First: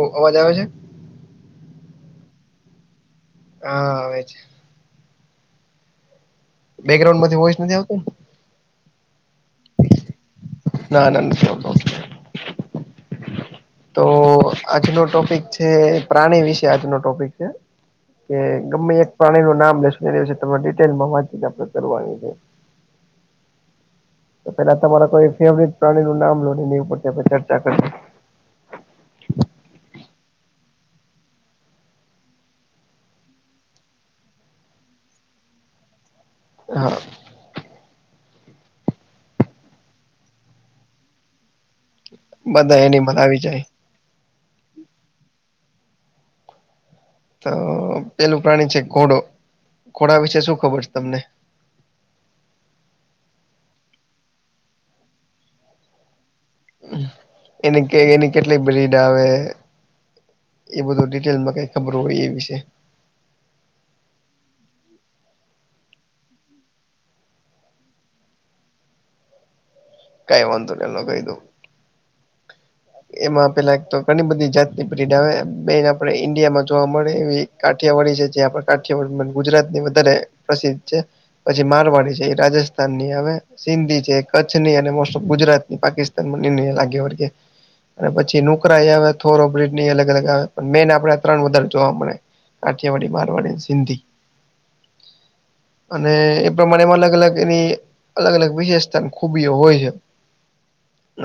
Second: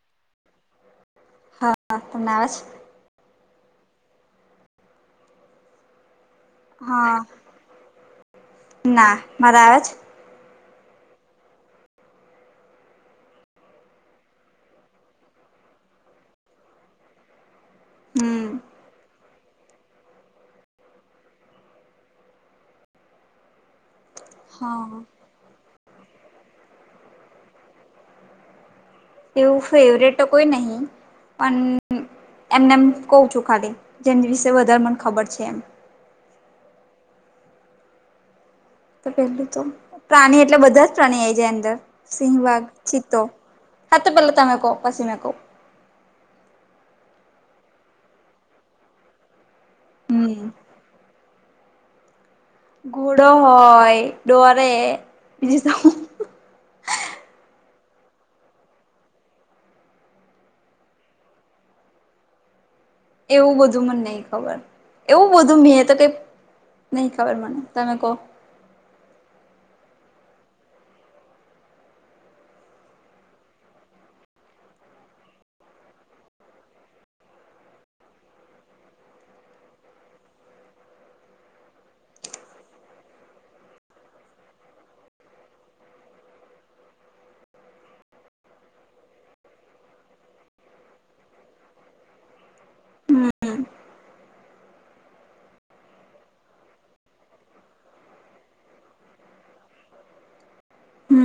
ઓ અવાજ આવે છે. હા હા તમને આવે છે. હા આવેવે છે. હા બેકગ્રાઉડ માંથી વોઇસ નથી આવતો ના મારો આવે છે. ના ના નથી આવતો તો આજનો ટોપિક છે પ્રાણી વિશે આજનો ટોપિક છે. કે હમ ગમે એક પ્રાણી નું નામ લેશું એના વિસે તમારે ડિટેલમાં વાત આપણે કરવાની છે. પેલા હા તમારા કોઈ ફેવરટ પ્રાણી નું નામ લો એની ઉપરથી આપણે ચર્ચા કરીશું એવું ફેવરેટ તો કોઈ નહી પણ એમને એમ કઉ છું ખાલી જેની વિશે વધારે મને ખબર છે એમ હા પેલું તો પ્રાણી એટલે બધા જ પ્રાણી આઈ જાય અંદર સિંહ, વાઘ, બધા એનિમલ ચિત્તો આવી જાય હા તો પેલા તમે કો પછી મે કવ તો પેલું પ્રાણી છે ઘોડો ઘોડા વિશે હમ શું ખબર છે તમને ઘોડો હોય દોડે બીજું એની કે એની કેટલી બ્રીડ આવે એવુ નથી કે અમને કઈ ખબર હોય એ વિશે એવું બધું મને નય ખબર એવું બધું મેં તો કઈ નય ખબર મને તમે કો. કઈ વાંધો ની એમને કય દવ. એમાં પેલા તો ઘણી બધી જાતની [unintelligible] આવે બેન આપડે ઈન્ડિયામાં જોવા મળે એવી કાઠિયાવાડી છે જે આપડે કાઠિયાવાડી, ગુજરાત ની વધારે પ્રસિદ્ધ છે. પછી મારવાડી છેઈ રાજસ્થાન ની આવે. સિંધી છે, કચ્છની અને મોસ્ટ ઓફ ગુજરાત ની પાકિસ્તાન બને ને લાગે વળગે. અને પછી નુકરાઈ આવે થોરો બ્રિડની અલગ અલગ આવે પણ મેઈન આપડે ત્રણ વધારે જોવા મળે. કાઠીયાવાડી, હમ મારવાડી ને સિંધી. અને એ પ્રમાણે એમાં અલગ અલગ એની અલગ અલગ વિશેષતા ને ખુબી હોય છે.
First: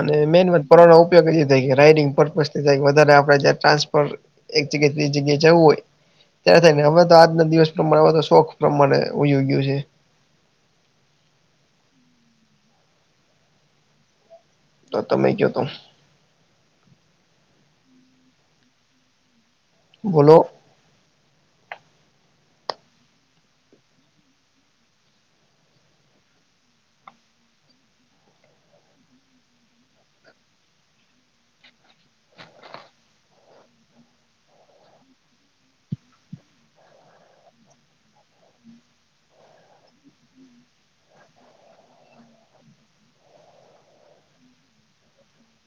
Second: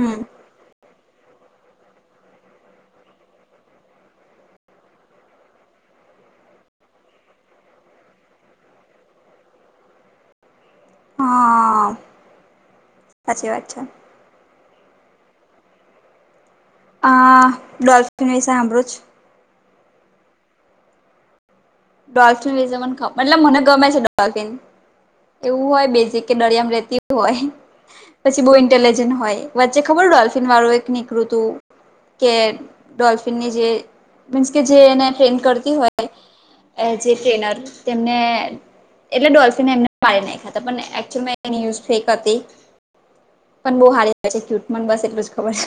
અને મેઇન વાત પઅર એના ઉપયોગ રાઇડિંગ પર્પઝ કઈ વધારે આપડે ટ્રાન્સફર એક જગ્યા એ થી બીજી જગ્યાએ જવું હોય. ત્યારે તો હવે આજનો દિવસ રમાડવા નો શોખ રમવાનું ભૂલી ગયો છે. હા. સાચી વાત છે. તો તમે ગિયા તા હા ડોલ્ફિન ની સામે જ બોલો. ડોલ્ફિન વિશે મન મતલબ મને ગમે છે ડોલ્ફિન. એવું હોય બેઝીક કે દરિયા માં વેહતી હોય. પછી બો ઇન્ટેલિજન્ટ હોય વચ્ચે ખબર ડોલ્ફિન વાળું એક નીકળુંતું કે ડોલ્ફિનની જે મીન્સ કેજે એને ટ્રેન કરતી હોય. એજે ટ્રેનર તેમે એટલે ડોલ્ફિને એમને પાડ નાંયખા તા પણ એક્ચૂલ માં એ ન્યૂઝ ફેક હતી. પણ બો હારી છે, ક્યુટ મન બસ એટલું જ ખબર.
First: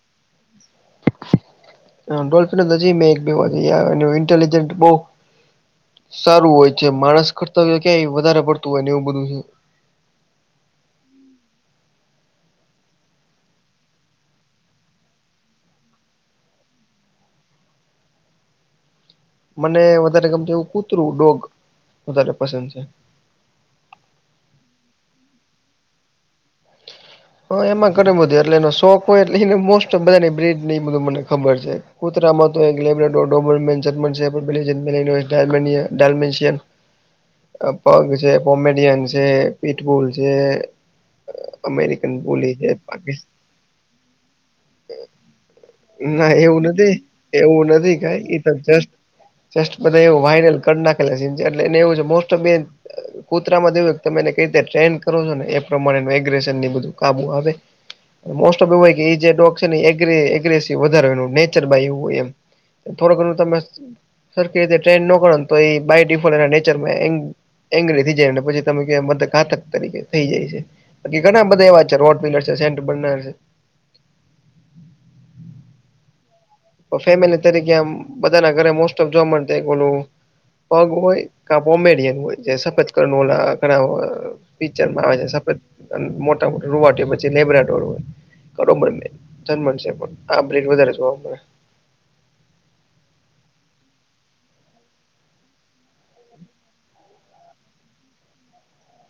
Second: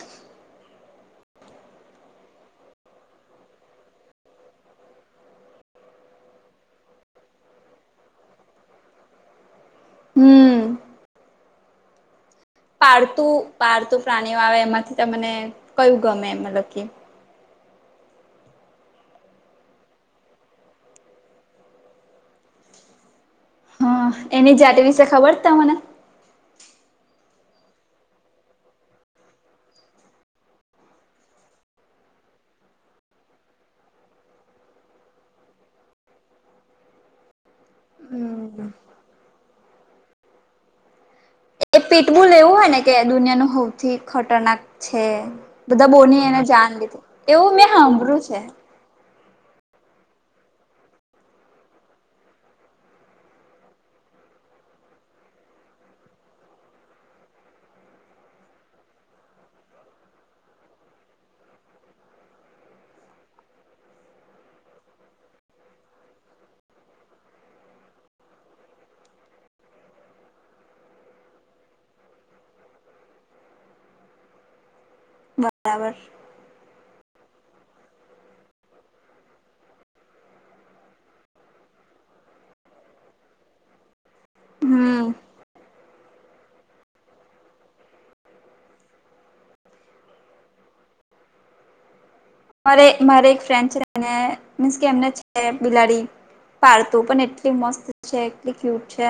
ડોલ્ફને નજી એક એનું ઇન્ટેલિજન્ટ બો સારું હોય છે, માણસ કર્તવ્ય કંઈ વધારે પડતું હોય ને એવું બધું છે‌. હમમ. પાળતું -પાળતું પ્રાણીઓ આવે એમાંથી તમને કયું ગમે મતલબ કે મને વધારે ગમતું કૂતરું, ડોગ વધારે પસંદ છે. હા એની જાતિ વિશે ખબર છે તમને. હા એમાં ઘણી બધી એટલે એનો શોખ હોય એટલે મોસ્ટઓફ બધાની બ્રિજને એ બધું મને ખબર છે‌. કૂતરામા તો એક લેબર [unintelligible] [inaudible] પગ વિશે હમ. કોમેડિયન છે, પીઠબુલ છે. એ અમેરિકન પીટબુલ બુલી એવું હોય છે, નેકે પાકિસ્ દુનિયાનું હવથી ખતરનાક છે, બધા બોની ના એને એવું જાણ નથી એવું નથી કંઈક ઈ તો જસ્ટ જસ્ટ બધું એવું વાયરલ કરી નાખેલા છે એટલે એવું છે મોસ્ટ ઓફ બેન. કુતરામા તો એવું તમે એને કંઈ રીતે ટ્રેન કરો છો, ને એ પ્રમાણે માઇગ્રેશન બધું. કાબુ માં રેય. અને મોસ્ટ ઓફ એવુંય હોય એ જે ડોગ એગ એગ્રેસીવ વધારે હોય એનું નેચર બાય એવું હોય એમ. થોડું ઘણું તમે સરખી રીતે ટ્રેન ન કરો તો એ બાય ડિફોલ્ટ નેચરમાં એમ. એગ્રી થય જાય ને પછી તમે કે બધા ઘાથક થઈ જાય છે, ઘણા બધા એવા છે. સર્વા પિલર છે સેન્ટ બનાવેલ છે. બરાબર. તો ફેમિલી તરીકે આમ બધાના ઘરે મોસ્ટ ઓફ જોવા મળે એક ઓલું. પગ હોય કાંઈ કોમેડિયન હોય જે સફત કણ ઓલા કરવા પિક્ચરમાં હમ આવે છે, સફેદ મોટા મોટા રુવાંટી હોય પછી લેબરા કન હોય. કરે મેને છે, પણ આ બધું વધારે જોવા મળે. મારે મારે એક ફ્રેન્ડ છે, ને મીન્સ કે એમને છે બિલાડી. પાળતું પણ એટલી મસ્ત છે, એટલી ક્યુટ છે.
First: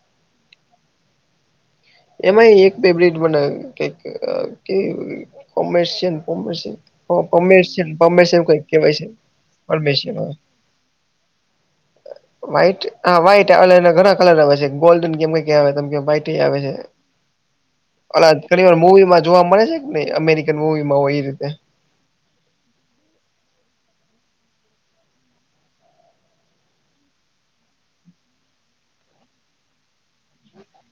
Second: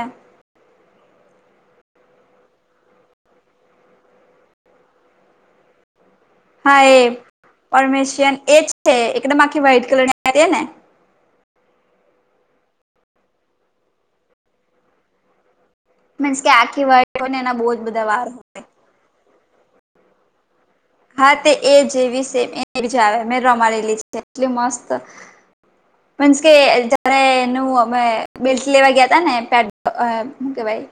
એમાં એક બે બ્રિટ બનાયું કે કે અ કોમેશિયન. હા એ પોમેશીયન પરમેશિયન પોમેશીયન એવું એ કંઈ કેવાય છે, એકદમ આખી વ્હાઈટ પરમેશ કલર ની હા હતી ને [unintelligible] [inaudible] વ્હાઈટ હા વ્હાઈટ એટલે એના ઘણા કલર આવે છે, ગોલ્ડન કે એમ કંઈક એ આવે તમ [inaudible] મીન્સ કે આખી વાળ ને એના બહુ જ બધ ઓલા ઘણીવાર મુવીમાં જોવા મળે છે કે નહીં અમેરિકન મુવીમાં હોય‌. હા તે એ જેવી સે ને એવી જ આવે મેં રમાડેલી છે. એટલી મસ્ત હ [inaudible] મીન્સ કે જયારે એનું અમે બેલ્ટ લેવા ગયા તાને ત્યારે અ હું કેવાય.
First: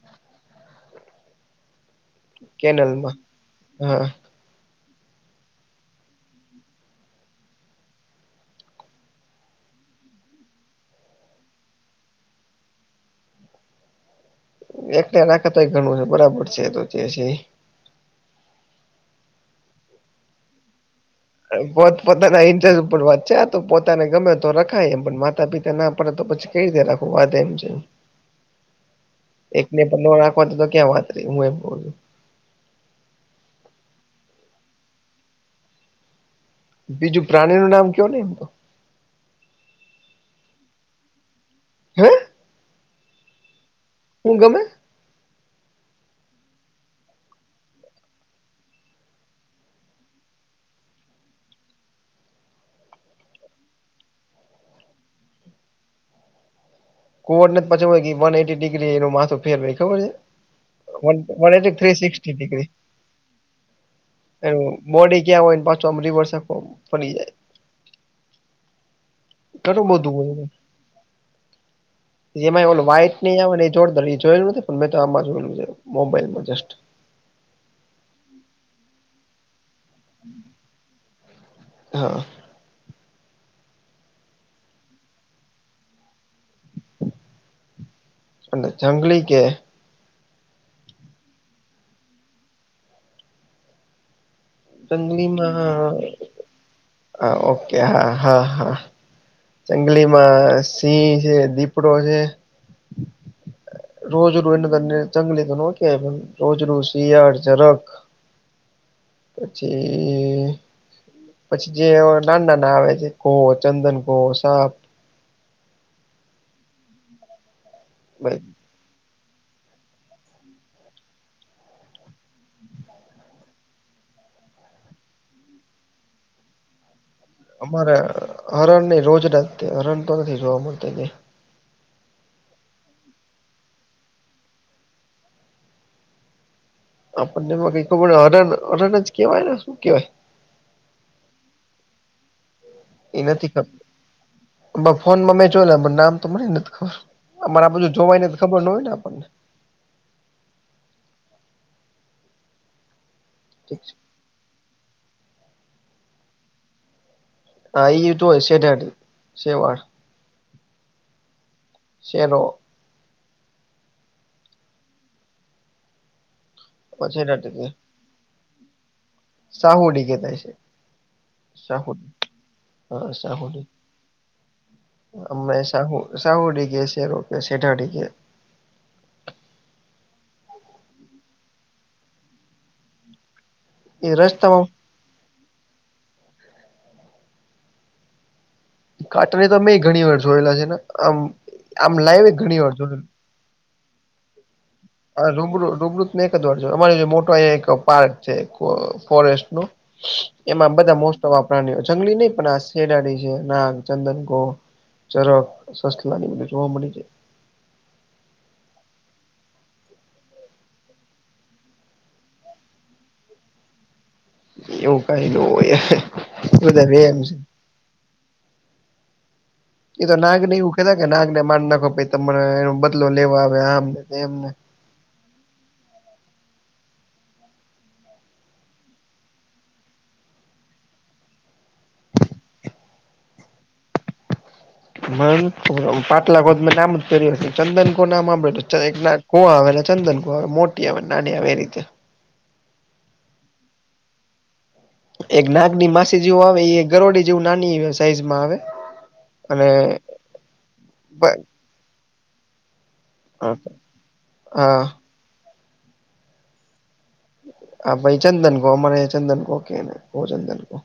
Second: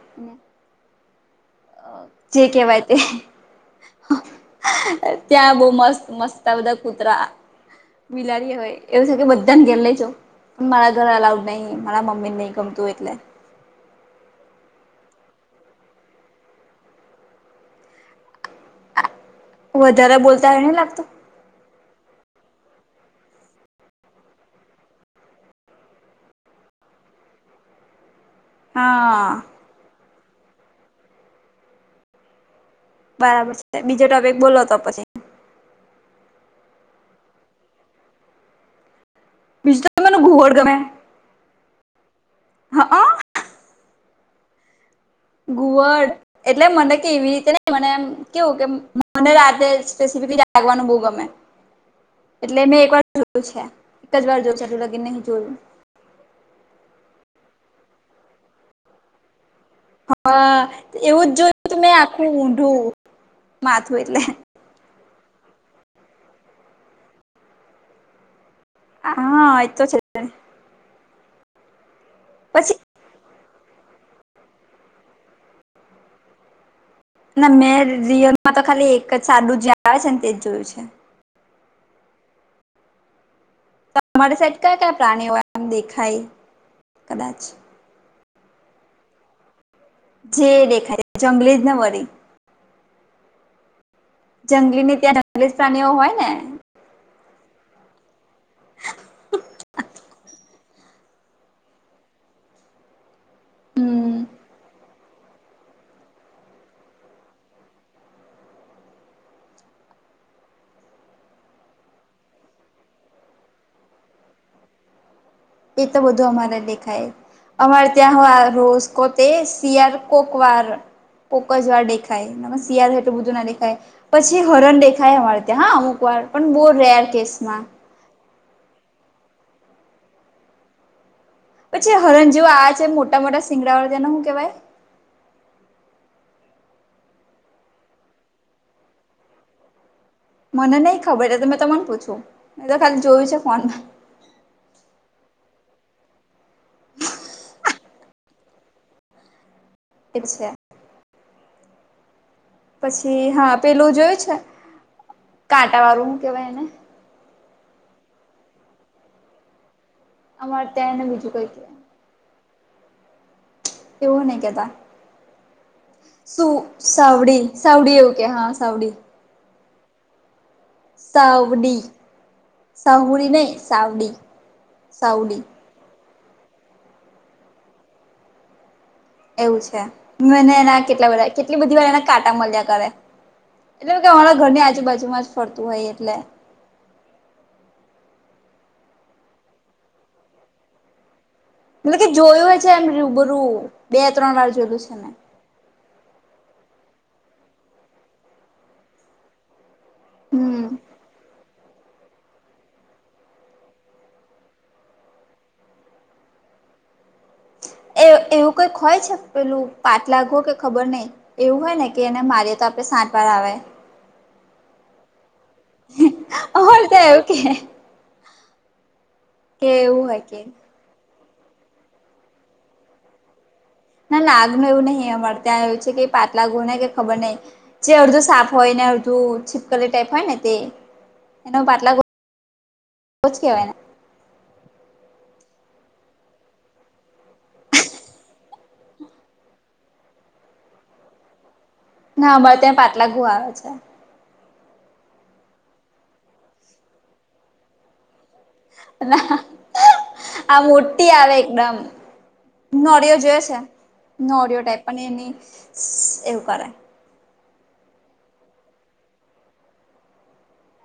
જે કેહેવાય તે. કેનલમાં હા હહ ત્યાં બહુ મસ્ત મસ્ત આ બધા કૂતરા. બિલાડી હોય એવું છે, કે બધાને ઘેર લઈ જઉં. અમારા ઘરે અલાઉડ નહીં, મારા મમ્મીને નહી ગમતું એટલે. એકલા નાખતાય ઘણું છે, બરાબર છે, એ તો જે છે ઈ. આ વધારે બોલતા હોય એવું નહી લાગતું? પોત પોતાના ઇન્ટરેસ્ટ ઉપર વાત છે આતો પોતાને ગમે તો રખાય. એમ પણ માતા પિતા ના પાડે તો પછી કંઈ રીતે રાખું વાત એમ છે. હા. એકને પંદર રાખવા તો ક્યાં વાત રહી હું એમ કહું છું. બરાબર છે, બીજો ટોપિક બોલો તો પછી. બીજું પ્રાણીનું નામ કયો ને એમ તો. બીજું તો મને ઘુવડ ગમે. હે? હઅ હું ગમે? ઘુવડ એટલે મને કે એવી રીતે ને મને આમ કેવું કે મને રાતે સ્પેસફલી લાગવાનું બહુ ગમે. એટલે મેં એક વાર જોયું છે એક જ વાર જોયું છે એટલું લગીન નહી જોયું. ઘુવડને તો પછી વન એઈટી ડિગ્રી એનું માથું ફેરવે. ખબર છે. હા એવું જ વન જોયું એટી તું મેં થ્રી આખું સિક્સટી ડિગ્રી ઊઢું માથું એટલે. એનું બોડી ક્યાં હોય ને પાછો આમ રિવર્ આખો ફરી જાય. હા એ તો ઘણું છે બધું હોય છે. એમાં પછી ઓલો વાઈટ ને આવે ને એ જોરદાર એ જોયેલું નથી પણ મે તો આમાં જોયેલું છે મોબાઈલમાં જસ્ટ. ના મેં રિયલમાં તો ખાલી એક જ સાડું જ્યાં આવે છે ને તે જ જોયું છે. હહ તમારી સાઇડ કયા કયા પ્રાણીઓ આમ દેખાય કદાચ. એટલે જંગલી કે? જે દેખાય જંગલી જ ને વરી. જંગલીને ત્યાં જંગલી પ્રાણીઓ જંગલીમાં હોય ને હ ઓકે હા હા હા. [inaudible] જંગલીમાં સિંહ છે, દીપડો છે. હમ રોજરૂ એને તો જંગલી તો નો કેવાય પણ રોજરૂ શિયાળ, જરખ. પછી પછી જે નાના નાના આવે જે ગો, ચંદન ગો, સાપ. એ તો બધું અમારે દેખાય. અમારે ત્યાં હહ આ રોશ. કો તે શિયાળ કોક વાર કોક જ વાર દેખાય ના શીયાળ એટલું બધું ના દેખાય. પછી હરણ દેખાય અમારે ત્યાં હા અમુક વાર પણ બોહ રેર કેસમાં. અરે હરણ નહી રોજ રા હરણ તો નથી જોવા મળત જે. પછી હરણ જેવુ આ છે, મોટા-મોટા સિંગડાવાળુ એને હું કેવાય? આપણને એમાં કઈ ખબર હરણ હરણ જ કેવાયને શું કેવાય? મને નઈ ખબર એ તો મેં તમન પૂછું. મેં તો ખાલી એ જોયું છે નથી ખબર. ફોનમાં ફ-ફોનમાં મેં જોયેલા મન નામ તો મને અમાર આ બધું જોવાયને ખબર ન હોયને આપડને. [unintelligible] શે. પછી હા, પેલું જોયું છે કાંટા વાળું હુ કેવાય એને? હઅ, ઈ યુ તો એસેટેડ સેવાળ. અમાર ત્યાં એને બીજું કઈ કે. સેલો એવું નઈ કેતા. શું સાઉડી શેઢાડી, સાઉડી એવું કે હા, સાઉડી. સાહુડી કેતા હશે. સાઉડી સાહુડી સાહુડી નઈ સાવડી સાવડી. તે શાહુ સાહુડી કે છે રો સેઠાડી કે. એવું છે મને એના કેટલા બધા કેટલી બધી વાર એના કાંટા મલ્યા કરે. એટલે કે એ અમારા ઘરની રસ્તામાં આજુ બાજુમાં જ ફરતું હોય એટલે. કાટને તો અમે ઘણીવાર જોયેલા છે એના આમ આમ એટલે કે લાઈવ જોયું ઘણી હ છે વાર એમ જોયુ રૂબરૂું બે ત્રણ વાર જોયું છે ને. અ રૂબરૂ રૂબરૂત એક જ વાર અમારી મોટા અયા એક પાર્ક છે ફોરેસ્ટ નું હમ એમાં બધા મોસ્ટ ઓફ આ પ્રાણીઓ જંગલી ની પણ આ શેડાડી છે, નાગ, ચંદન ઘો ચરક સસલાની એ બધુ જોવા મળે છે. એ એવું કઈક હોય છે પેલું પાટલા ઘો કે ખબર નઈ. એવું હોય ને કે એને મારીએ તો આપડે સાત વાર આવે. એવું કઈ ન હોય એ અમાર બધા રે ત્યાં એમ એવું છે કે. કે એ એવું તો હોય કે નાગને એવું કેતા કે નાગને માર નાખો પહી તમને બદલો લેવા આમ. ના, નાગનો એવું નહી અમાર ત્યાં એવુ છે કે પાટલા ઘો ને કે ખબર નઈ જે અડધું સાપ હોયને અડધું છીપકલી ટાઈપ હોય ને તે એને પાટલા ઘો જ કહેવાય ને. મને નથ ખબર આવુ. પાટલા ઘો ત મે નામ જ પેહલીવાર [unintelligible] ચંદન ઘો નામ હાંભળેલું એક હુ આવેને ચંદન ઘો આવે મોટી આવે નાની આવે એ રીતે. ના, અમાર ત્યાં પાટલા ઘો આવે છે. એક નાગની માસી જેવું આવે એ ગરોડી જેવું નાની વી સાઈઝમાં આવે. ના, અને આ મોટી આવે એકદમ નોડીયો જોયો છે, નોડીયા હા ટાઈપ પણ એની શી એવુ કરે. હા, ભઈ ચંદન ઘો, અમાર અહીંયા ચંદન ઘો કે એને ઘો ચંદન ઘો.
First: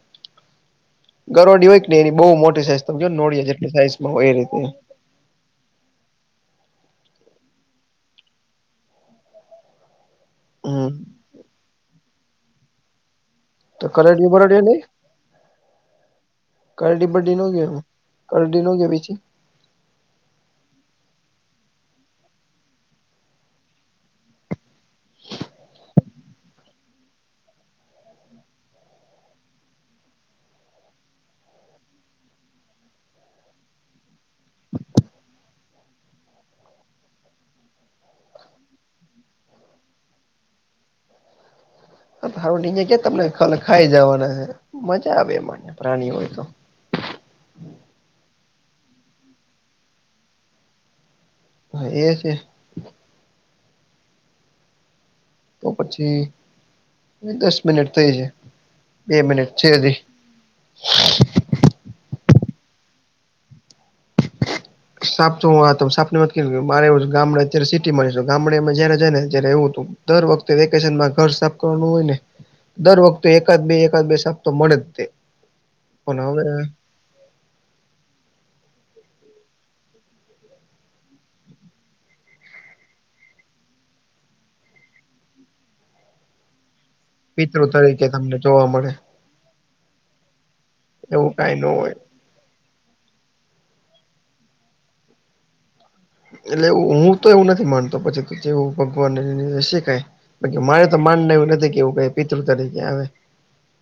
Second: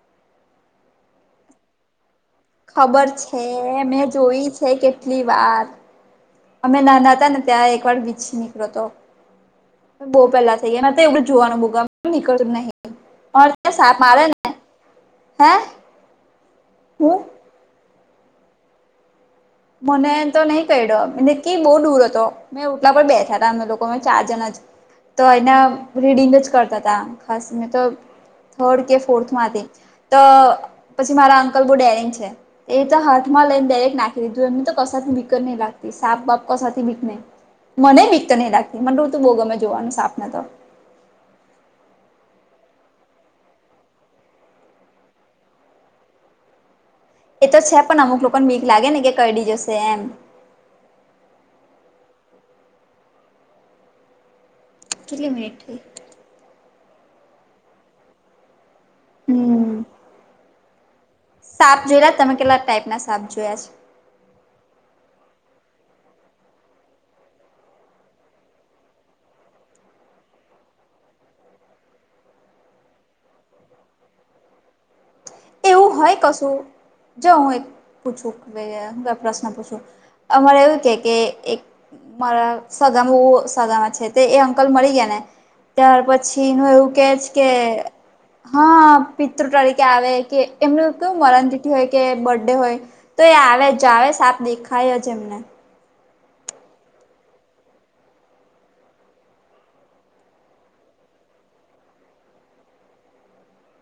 ગરોડી હોય ક એની બઉ મો ખબર છે, મેં જોઈ છે કે ટલીવાર, અમે નાના હતાને ત્યાં એક વાર વીંછી નીકળ્યો તો. બોઉ પેલા થઈ ગઈ, હમ માર તો એવુંડુ જોવાનું બઉ ગમે, પણ નીકળતું જ નહી. તો સાપ મારે કરડયો ને બરડયો નઈ, હે કરડી હું બરડી ન ગયો હોય. કરડી ન ગયો વીંછી? મને તો નઈ કડ્યો વિકી બઈ દુર હતો. મે ઓટલા પર બેઠા તા, અમે લોકો ચાર જણા જ. તો એના રીડિંગ જ કરતા તા ખાસ મેં તો થર્ડ કે ફોર્થમાં હતી. તો પછી મારા અંકલ બઉ ડેરીગ છે એ તો હાથમાં લઈન ડાયરેક્ટ ના એને તો કશાથી બીક જ નથી લાગતી સાપથી પણ નહીં. મને બીક નથી લાગતી મને તો બહુ ગમે જોવાનું સાપ. એ ઉડીને ક્યાં તમને ખાઈ જવાના છે મજા આવે જોવાની. એ તો છે પણ અમુક લોકોને બીક લાગે ને કે કરડી જશે એમ. હા એ છે. કેટલી મિનિટ તો થઈ પછી દસ મિનિટ થઈ છે બે મિનિટ છે હમ હજી. તમે કેટલા ટાઈપના સાપ જોયા છે? [unintelligible] દર વખતે વેકેશનમાં ઘર સાફ કરવાનું હોય ને. દર વખતે એકાદ બે એકાદ બે સાપ તો મળે જ છે. એવું હોય કશું જો હું એક પૂછું પ્રશ્ન? અમારે એવું કે કે એક મારા સગામા સગા છે તે અંકલ મરી ગયા ને ત્યાર પછીનું એવું કે છે કે પિતૃ તરીકે તમને જોવા મળે હા પિતૃ તરીકે આવે કે એમનું કેું એવું મરણ કઈ ન તિથિ હોય કે બર્થડે હોય. તો એ આવે જ આવે સાપ દેખાય જ એમને. એટલે એ હું તો એવું નથી માનતો પછી જેવું ભગવાનને હશે કંઈ. મારે તો માનવું એવું નથી કે કઈ પિતૃ તરીકે આવે.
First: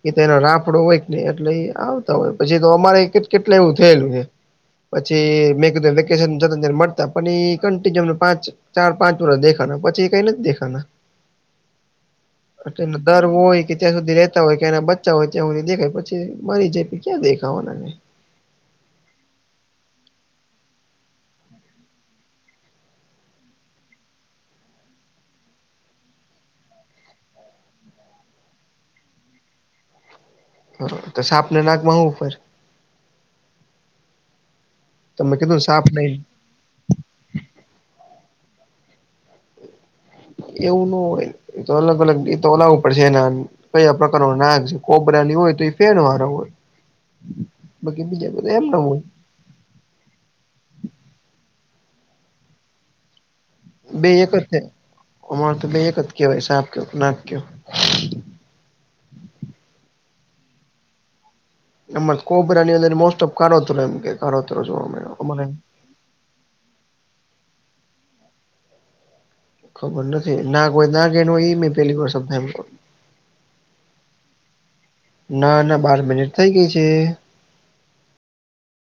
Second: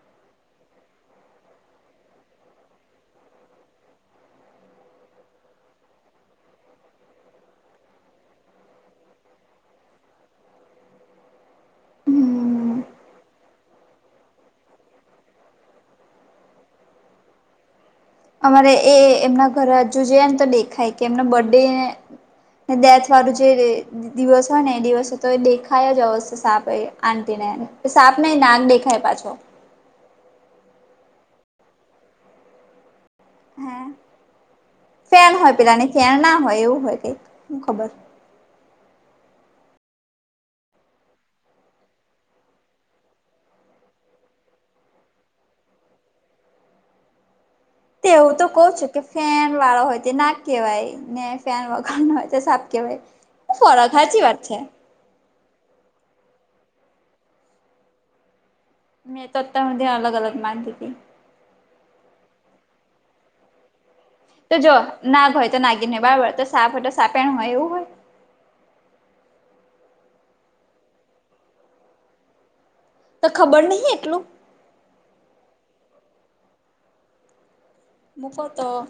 કે એનો રાફડો હોય એટલે આવતા હોય પછી તો અમારે જ કેટલી વાર એવું થયેલું છે. પછી મેં કીધું વેકેશન પછી એ ચાર પાંચ વર્ષ દેખાય ત્યારબાદ એ નથી દેખાયા. હ હમ એટ એ દર હોય કે ત્યાં સુધી રેતા હોય કે એના બચા હોય ત્યાં સુધી દેખાય પછી મરી જાય. ક્યા દેખાઑને. અમારે એ એમના ઘર હજુ જઈએ ને તો દેખાય કે એમના બર્ ડે. દથ વાળું જે. દિવસ હોય ને એ દિવસે તો એ દેખાય જ અવશે સાપ એ આટી ને સાપ નહી નાક દેખાય પાછો. બરોર તો સા આપને નાકમાં હોવું ફ. હ ફેન તમે હોય કીધું સાપ પેલાની ફેન નહી ના હોય એવું હોય હું ખબર. એવું ન હોય અલગ અલગ એ તોલાવું પડશેને. કયા પ્રકાર ન નાક છે કોબરાની હોય તો એ ફેણ વાળ હોય. બાકી તે બીજા એવું તો બધા એમ કઉ ના છું કે હોય. ફેન વાળા હોય તો ના કેવાય ને ફેન વગર ના હોય તો સાફ કેવાય. ફરક બે સાચી એક વાત જ છે અમાર તો બે એક જ કેવાય સાપ ક નાક કયો. મેં તોત્તા મ અલગ અલગ માનતી હતી. નમ કોબ્રણીની અ મોસ્ટ ઓફ કરાો હતોમ તો જો નાગ હોય તો નાગી ને બળબર તો સાપ હોય તો સાપેણ હોય એવું હોય. ખબર નથી ના કોઈ ના કે ન હોય એ મે પેલી વાર સમાય એ. તો ખબર નહિ એટલું. ના ના બાર મિનિટ થઇ ગઈ છે. મુકો તો.